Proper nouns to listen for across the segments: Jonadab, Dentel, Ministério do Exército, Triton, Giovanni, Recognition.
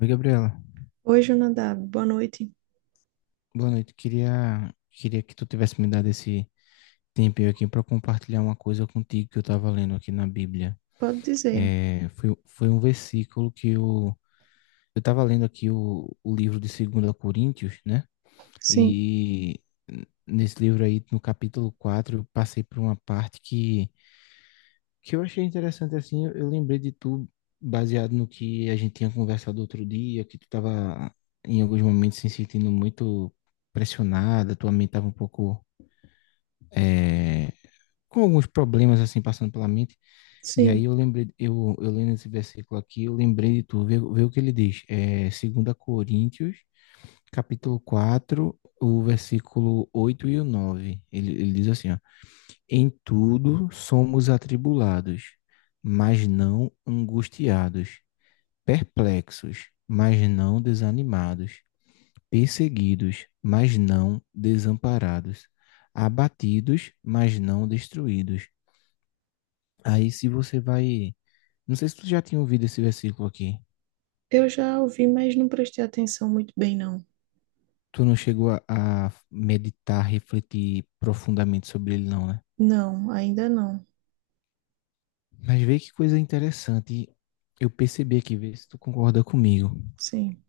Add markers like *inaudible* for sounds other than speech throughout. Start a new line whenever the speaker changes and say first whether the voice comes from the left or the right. left: Oi, Gabriela.
right: Oi, Jonadab, boa noite.
left: Boa noite. Queria que tu tivesse me dado esse tempinho aqui para compartilhar uma coisa contigo que eu estava lendo aqui na Bíblia.
right: Pode dizer.
left: Foi um versículo que eu estava lendo aqui o livro de 2 Coríntios, né?
right: Sim,
left: E nesse livro aí, no capítulo 4 eu passei por uma parte que eu achei interessante assim, eu lembrei de tu baseado no que a gente tinha conversado outro dia, que tu tava em alguns momentos se sentindo muito pressionada, tua mente tava um pouco eh, com alguns problemas assim passando pela mente. E aí
right: sim.
left: eu lembrei, eu lendo esse versículo aqui, eu lembrei de tu, vê o que ele diz. É, 2 Coríntios, capítulo 4 o versículo 8 e o 9. Ele diz assim, ó, em tudo somos atribulados, mas não angustiados, perplexos, mas não desanimados, perseguidos, mas não desamparados, abatidos, mas não destruídos. Aí, se você vai. Não sei se tu já tinha ouvido esse versículo aqui.
right: Eu já ouvi, mas não prestei atenção muito bem, não.
left: Tu não chegou a meditar, refletir profundamente sobre ele, não, né?
right: Não, ainda não.
left: Mas vê que coisa interessante. Eu percebi aqui, vê se tu concorda comigo.
right: Sim,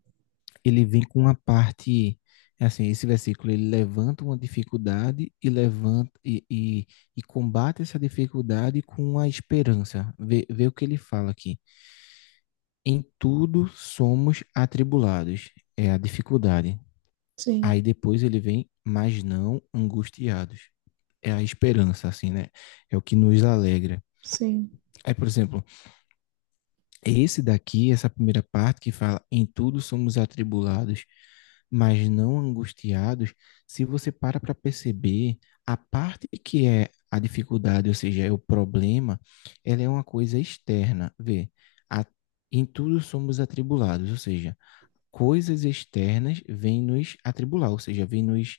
left: Ele vem com uma parte, é assim, esse versículo, ele levanta uma dificuldade e levanta e combate essa dificuldade com a esperança. Vê o que ele fala aqui. Em tudo somos atribulados, é a dificuldade.
right: sim,
left: Aí depois ele vem, mas não angustiados. É a esperança, assim, né? É o que nos alegra.
right: sim,
left: Aí, por exemplo, esse daqui, essa primeira parte que fala em tudo somos atribulados, mas não angustiados, se você para perceber, a parte que é a dificuldade, ou seja, é o problema, ela é uma coisa externa. Vê, a- em tudo somos atribulados, ou seja, coisas externas vêm nos atribular, ou seja, vêm nos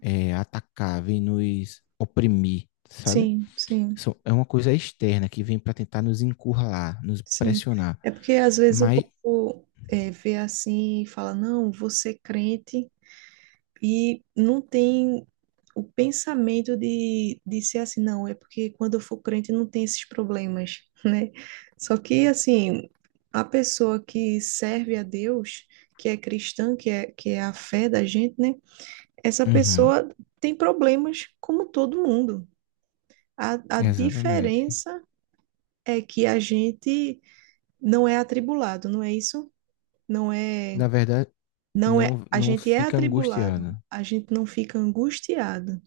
left: atacar, vêm nos oprimir, sabe?
right: sim, sim,
left: É uma coisa externa que vem para tentar nos encurralar, nos
right: sim.
left: pressionar.
right: É porque às vezes o
left: Mas,
right: povo vê assim e fala, não, você é crente. E não tem o pensamento de ser assim, não, é porque quando eu for crente não tem esses problemas, *laughs* né? Só que, assim, a pessoa que serve a Deus, que é cristã, que é a fé da gente, né? Essa
left: uhum,
right: pessoa tem problemas como todo mundo. A
left: exatamente.
right: diferença é que a gente não é atribulado, não é isso? Não é
left: Na verdade,
right: Não é,
left: não
right: a
left: não
right: gente é
left: fica
right: atribulado,
left: angustiado.
right: a gente não fica angustiado.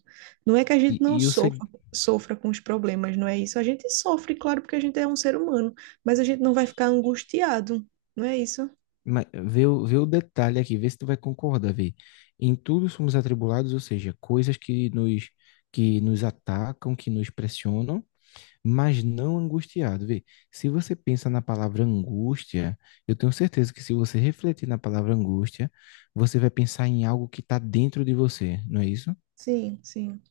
right: Não é que a gente
left: E,
right: não
left: e o seg-
right: sofra, sofra com os problemas, não é isso? A gente sofre, claro, porque a gente é um ser humano, mas a gente não vai ficar angustiado, não é isso?
left: Vê, vê o detalhe aqui, vê se tu vai concordar, vê. Em tudo somos atribulados, ou seja, coisas que nos atacam, que nos pressionam, mas não angustiado, vê. Se você pensa na palavra angústia, eu tenho certeza que se você refletir na palavra angústia, você vai pensar em algo que está dentro de você, não é isso?
right: Sim, sim.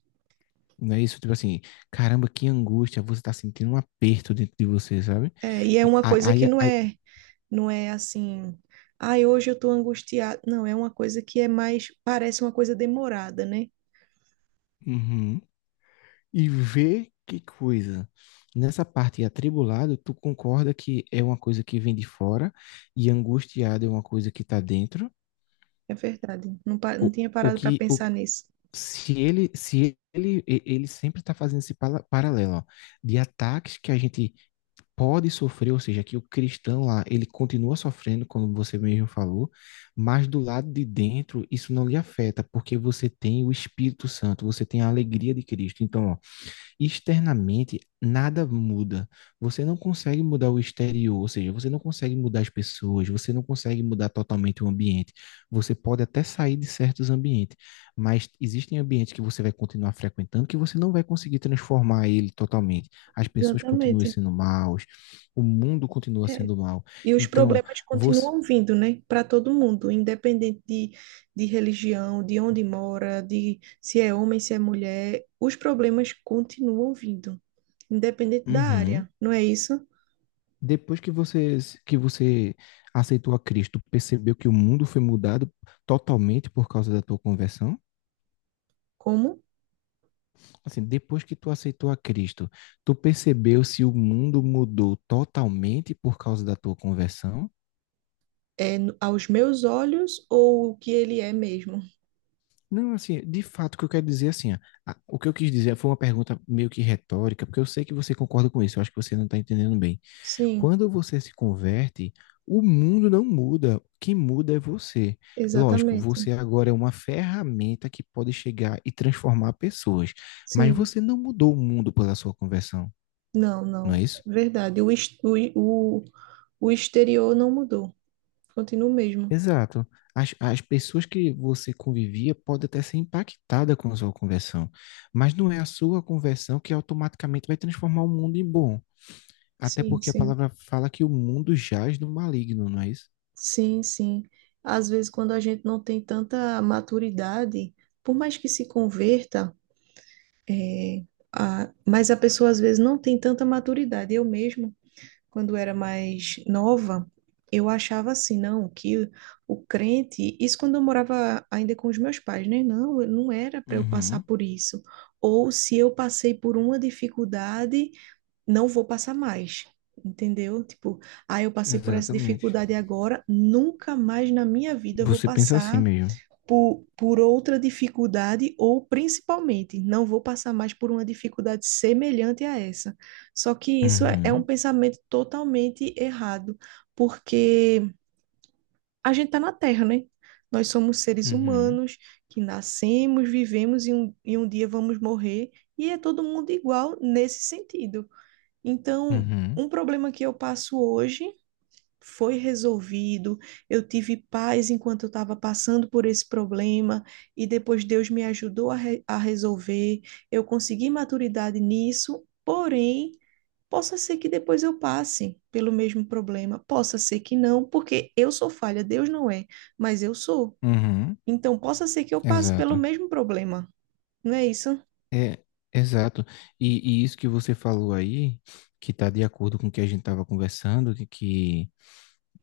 left: Não é isso? Tipo assim, caramba, que angústia, você tá sentindo um aperto dentro de você, sabe?
right: É, e é
left: E
right: uma
left: Aí,
right: coisa que
left: aí,
right: não
left: aí-
right: é, não é assim, ai, hoje eu estou angustiado. Não, é uma coisa que é mais, parece uma coisa demorada, né?
left: Uhum. E vê que coisa. Nessa parte atribulado, tu concorda que é uma coisa que vem de fora e angustiado é uma coisa que tá dentro?
right: É verdade. Não,
left: O,
right: não tinha
left: o
right: parado para
left: que, o,
right: pensar nisso.
left: se ele, se ele, e- Ele sempre tá fazendo esse paralelo, ó, de ataques que a gente pode sofrer, ou seja, que o cristão lá, ele continua sofrendo, como você mesmo falou, mas do lado de dentro isso não lhe afeta, porque você tem o Espírito Santo, você tem a alegria de Cristo. Então, ó, externamente nada muda. Você não consegue mudar o exterior, ou seja, você não consegue mudar as pessoas, você não consegue mudar totalmente o ambiente. Você pode até sair de certos ambientes, mas existem ambientes que você vai continuar frequentando que você não vai conseguir transformar ele totalmente. As pessoas continuam
right: Exatamente.
left: sendo maus, o mundo continua
right: É.
left: sendo mau.
right: E os
left: Então,
right: problemas
left: você
right: continuam vindo, né, para todo mundo, independente de religião, de onde mora, de se é homem, se é mulher, os problemas continuam vindo, independente da
left: uhum.
right: área, não é isso?
left: Depois que você aceitou a Cristo, percebeu que o mundo foi mudado totalmente por causa da tua conversão?
right: Como
left: Assim, depois que tu aceitou a Cristo, tu percebeu se o mundo mudou totalmente por causa da tua conversão?
right: é aos meus olhos ou o que ele é mesmo?
left: Não, assim, de fato, o que eu quero dizer, é assim, ó, o que eu quis dizer foi uma pergunta meio que retórica, porque eu sei que você concorda com isso, eu acho que você não está entendendo bem.
right: Sim,
left: Quando você se converte, o mundo não muda, o que muda é você. Lógico,
right: exatamente.
left: você agora é uma ferramenta que pode chegar e transformar pessoas, mas
right: Sim,
left: você não mudou o mundo pela sua conversão,
right: não,
left: não é
right: não,
left: isso?
right: verdade. O exterior não mudou, continua o mesmo.
left: Exato. As pessoas que você convivia podem até ser impactadas com a sua conversão, mas não é a sua conversão que automaticamente vai transformar o mundo em bom. Até
right: Sim,
left: porque a
right: sim.
left: palavra fala que o mundo jaz no maligno, não é isso?
right: Sim, sim. Às vezes, quando a gente não tem tanta maturidade, por mais que se converta, é, mas a pessoa às vezes não tem tanta maturidade. Eu mesma, quando era mais nova, eu achava assim, não, que o crente, isso quando eu morava ainda com os meus pais, né? Não, não era para eu passar
left: Uhum,
right: por isso. Ou se eu passei por uma dificuldade, não vou passar mais, entendeu? Tipo, ah, eu passei por essa
left: exatamente.
right: dificuldade agora, nunca mais na minha vida eu vou
left: Você pensa assim
right: passar
left: mesmo.
right: por outra dificuldade, ou principalmente, não vou passar mais por uma dificuldade semelhante a essa. Só que isso é um
left: Uhum,
right: pensamento totalmente errado, porque a gente está na Terra, né? Nós somos seres
left: uhum,
right: humanos que nascemos, vivemos e um dia vamos morrer, e é todo mundo igual nesse sentido. Então,
left: uhum,
right: um problema que eu passo hoje foi resolvido. Eu tive paz enquanto eu estava passando por esse problema e depois Deus me ajudou a resolver. Eu consegui maturidade nisso, porém, possa ser que depois eu passe pelo mesmo problema, possa ser que não, porque eu sou falha, Deus não é, mas eu sou.
left: uhum.
right: Então, possa ser que eu passe pelo
left: Exato.
right: mesmo problema, não é isso?
left: É, exato. E isso que você falou aí, que está de acordo com o que a gente estava conversando,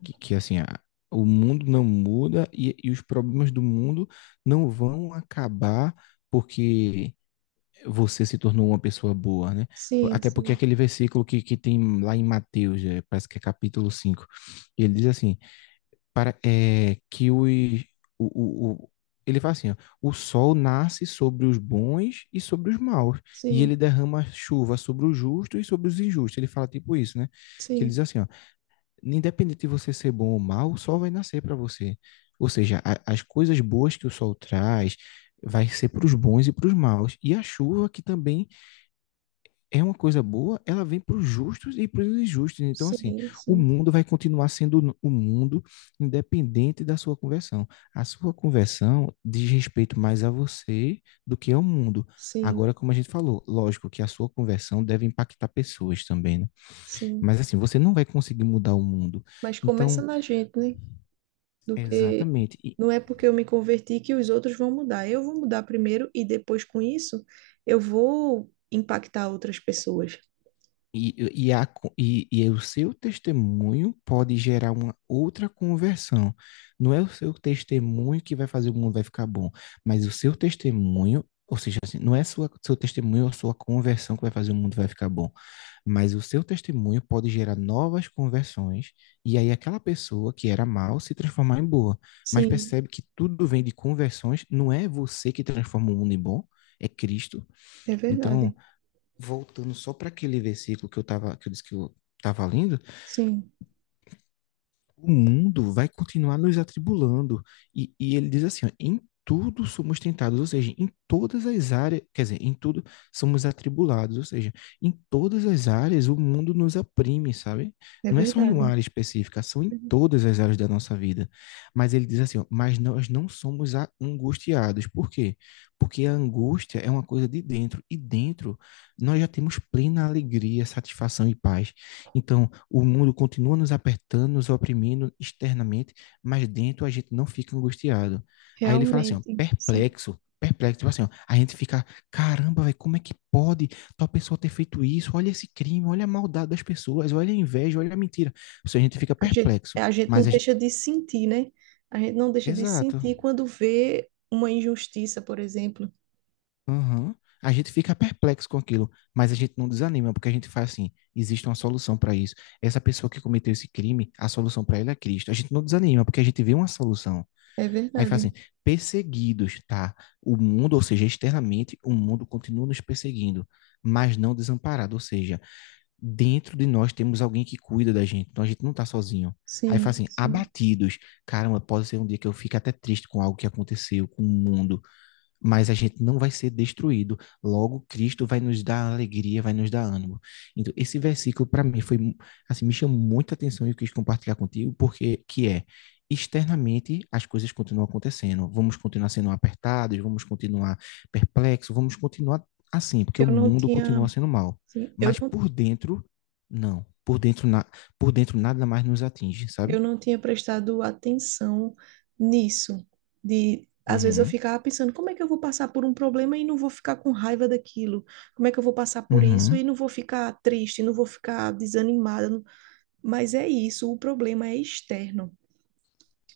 left: que, que, assim, a- o mundo não muda e os problemas do mundo não vão acabar porque você se tornou uma pessoa boa, né?
right: Sim,
left: Até porque
right: sim,
left: aquele versículo que tem lá em Mateus, parece que é capítulo 5 ele diz assim, para, é, que os, o, o, o- ele fala assim, ó, o sol nasce sobre os bons e sobre os maus, e ele
right: sim,
left: derrama chuva sobre os justos e sobre os injustos. Ele fala tipo isso, né? Que ele
right: sim,
left: diz assim, ó, independente de você ser bom ou mal, o sol vai nascer para você. Ou seja, as coisas boas que o sol traz vai ser para os bons e para os maus. E a chuva, que também é uma coisa boa, ela vem para os justos e para os injustos. Então, assim,
right: sim,
left: o
right: sim,
left: mundo vai continuar sendo o mundo, independente da sua conversão. A sua conversão diz respeito mais a você do que ao mundo.
right: sim.
left: Agora, como a gente falou, lógico que a sua conversão deve impactar pessoas também, né?
right: Sim,
left: Mas assim, você não vai conseguir mudar o mundo.
right: mas começa
left: Então,
right: na gente, né? Do que
left: exatamente. E,
right: não é porque eu me converti que os outros vão mudar. Eu vou mudar primeiro e depois com isso eu vou impactar outras pessoas.
left: e, e, a, co- e, e o seu testemunho pode gerar uma outra conversão. Não é o seu testemunho que vai fazer o mundo vai ficar bom, mas o seu testemunho, ou seja, assim, não é sua, seu testemunho ou sua conversão que vai fazer o mundo vai ficar bom, mas o seu testemunho pode gerar novas conversões, e aí aquela pessoa que era mal se transformar em boa. Mas
right: Sim,
left: percebe que tudo vem de conversões, não é você que transforma o mundo em bom, é Cristo.
right: é
left: Então,
right: verdade.
left: voltando só para aquele versículo que eu tava, que eu disse que eu tava lendo,
right: Sim,
left: o mundo vai continuar nos atribulando. E ele diz assim: ó, em tudo somos tentados, ou seja, em todas as áreas, quer dizer, em tudo somos atribulados, ou seja, em todas as áreas o mundo nos oprime, sabe?
right: é
left: Não é só em uma
right: verdade.
left: área específica, são em todas as áreas da nossa vida. Mas ele diz assim, ó, mas nós não somos angustiados. Por quê? Porque a angústia é uma coisa de dentro, e dentro nós já temos plena alegria, satisfação e paz. Então, o mundo continua nos apertando, nos oprimindo externamente, mas dentro a gente não fica angustiado. Aí ele fala assim, ó,
right: Realmente, sim.
left: perplexo, perplexo, tipo assim, ó, a gente fica, caramba, velho, como é que pode tal pessoa ter feito isso? Olha esse crime, olha a maldade das pessoas, olha a inveja, olha a mentira. Ou seja, a gente fica
right: A gente,
left: perplexo,
right: a gente não
left: mas a gente...
right: deixa de sentir, né? A gente não deixa de
left: Exato.
right: sentir quando vê uma injustiça, por exemplo.
left: Aham. A gente fica perplexo com aquilo, mas a gente não desanima, porque a gente faz assim: existe uma solução para isso. Essa pessoa que cometeu esse crime, a solução para ele é Cristo. A gente não desanima, porque a gente vê uma solução.
right: É
left: Aí faz
right: verdade.
left: assim: perseguidos, tá? O mundo, ou seja, externamente, o mundo continua nos perseguindo, mas não desamparado. Ou seja, dentro de nós temos alguém que cuida da gente, então a gente não está sozinho. Aí faz
right: Sim,
left: assim:
right: sim.
left: abatidos. Caramba, pode ser um dia que eu fique até triste com algo que aconteceu, com o mundo, mas a gente não vai ser destruído. Logo, Cristo vai nos dar alegria, vai nos dar ânimo. Então, esse versículo para mim foi assim, me chamou muita atenção e eu quis compartilhar contigo porque que é externamente as coisas continuam acontecendo. Vamos continuar sendo apertados, vamos continuar perplexos, vamos continuar assim, porque o
right: Eu não
left: mundo continua
right: tinha,
left: sendo mal.
right: sim,
left: Mas por dentro, não. Por dentro nada mais nos atinge,
right: Eu
left: sabe?
right: não tinha prestado atenção nisso, de às vezes eu
left: Uhum.
right: ficava pensando, como é que eu vou passar por um problema e não vou ficar com raiva daquilo? Como é que eu vou passar por isso
left: Uhum.
right: e não vou ficar triste, não vou ficar desanimada? Mas é isso, o problema é externo.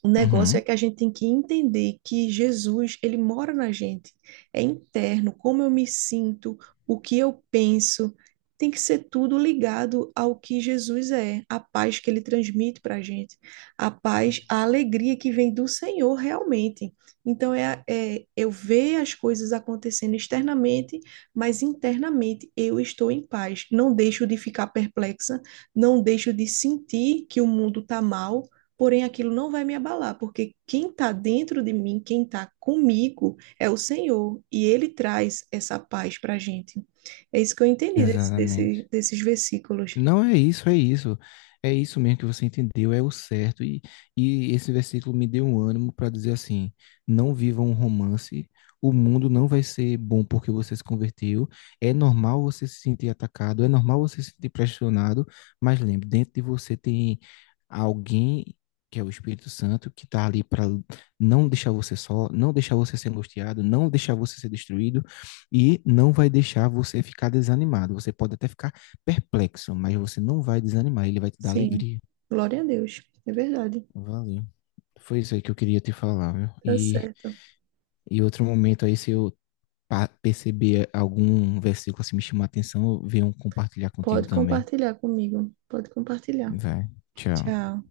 right: O negócio é
left: Uhum.
right: que a gente tem que entender que Jesus, ele mora na gente. É interno, como eu me sinto, o que eu penso, tem que ser tudo ligado ao que Jesus é, a paz que ele transmite para a gente, a paz, a alegria que vem do Senhor realmente. Então, é eu ver as coisas acontecendo externamente, mas internamente eu estou em paz. Não deixo de ficar perplexa, não deixo de sentir que o mundo está mal, porém aquilo não vai me abalar, porque quem está dentro de mim, quem está comigo, é o Senhor, e Ele traz essa paz para a gente. É isso que eu entendi
left: Exatamente.
right: desses versículos.
left: Não é isso, é isso. É isso mesmo que você entendeu, é o certo. E esse versículo me deu um ânimo para dizer assim: não viva um romance, o mundo não vai ser bom porque você se converteu. É normal você se sentir atacado, é normal você se sentir pressionado, mas lembre, dentro de você tem alguém que é o Espírito Santo que está ali para não deixar você só, não deixar você ser angustiado, não deixar você ser destruído e não vai deixar você ficar desanimado. Você pode até ficar perplexo, mas você não vai desanimar, ele vai te dar
right: Sim,
left: alegria.
right: glória a Deus, é verdade,
left: Valeu. Foi isso aí que eu queria te falar, viu?
right: tá certo.
left: E outro momento aí, se eu perceber algum versículo assim me chamar a atenção, eu venho compartilhar contigo
right: Pode
left: também.
right: compartilhar comigo, pode compartilhar.
left: Vai. Tchau.
right: Tchau.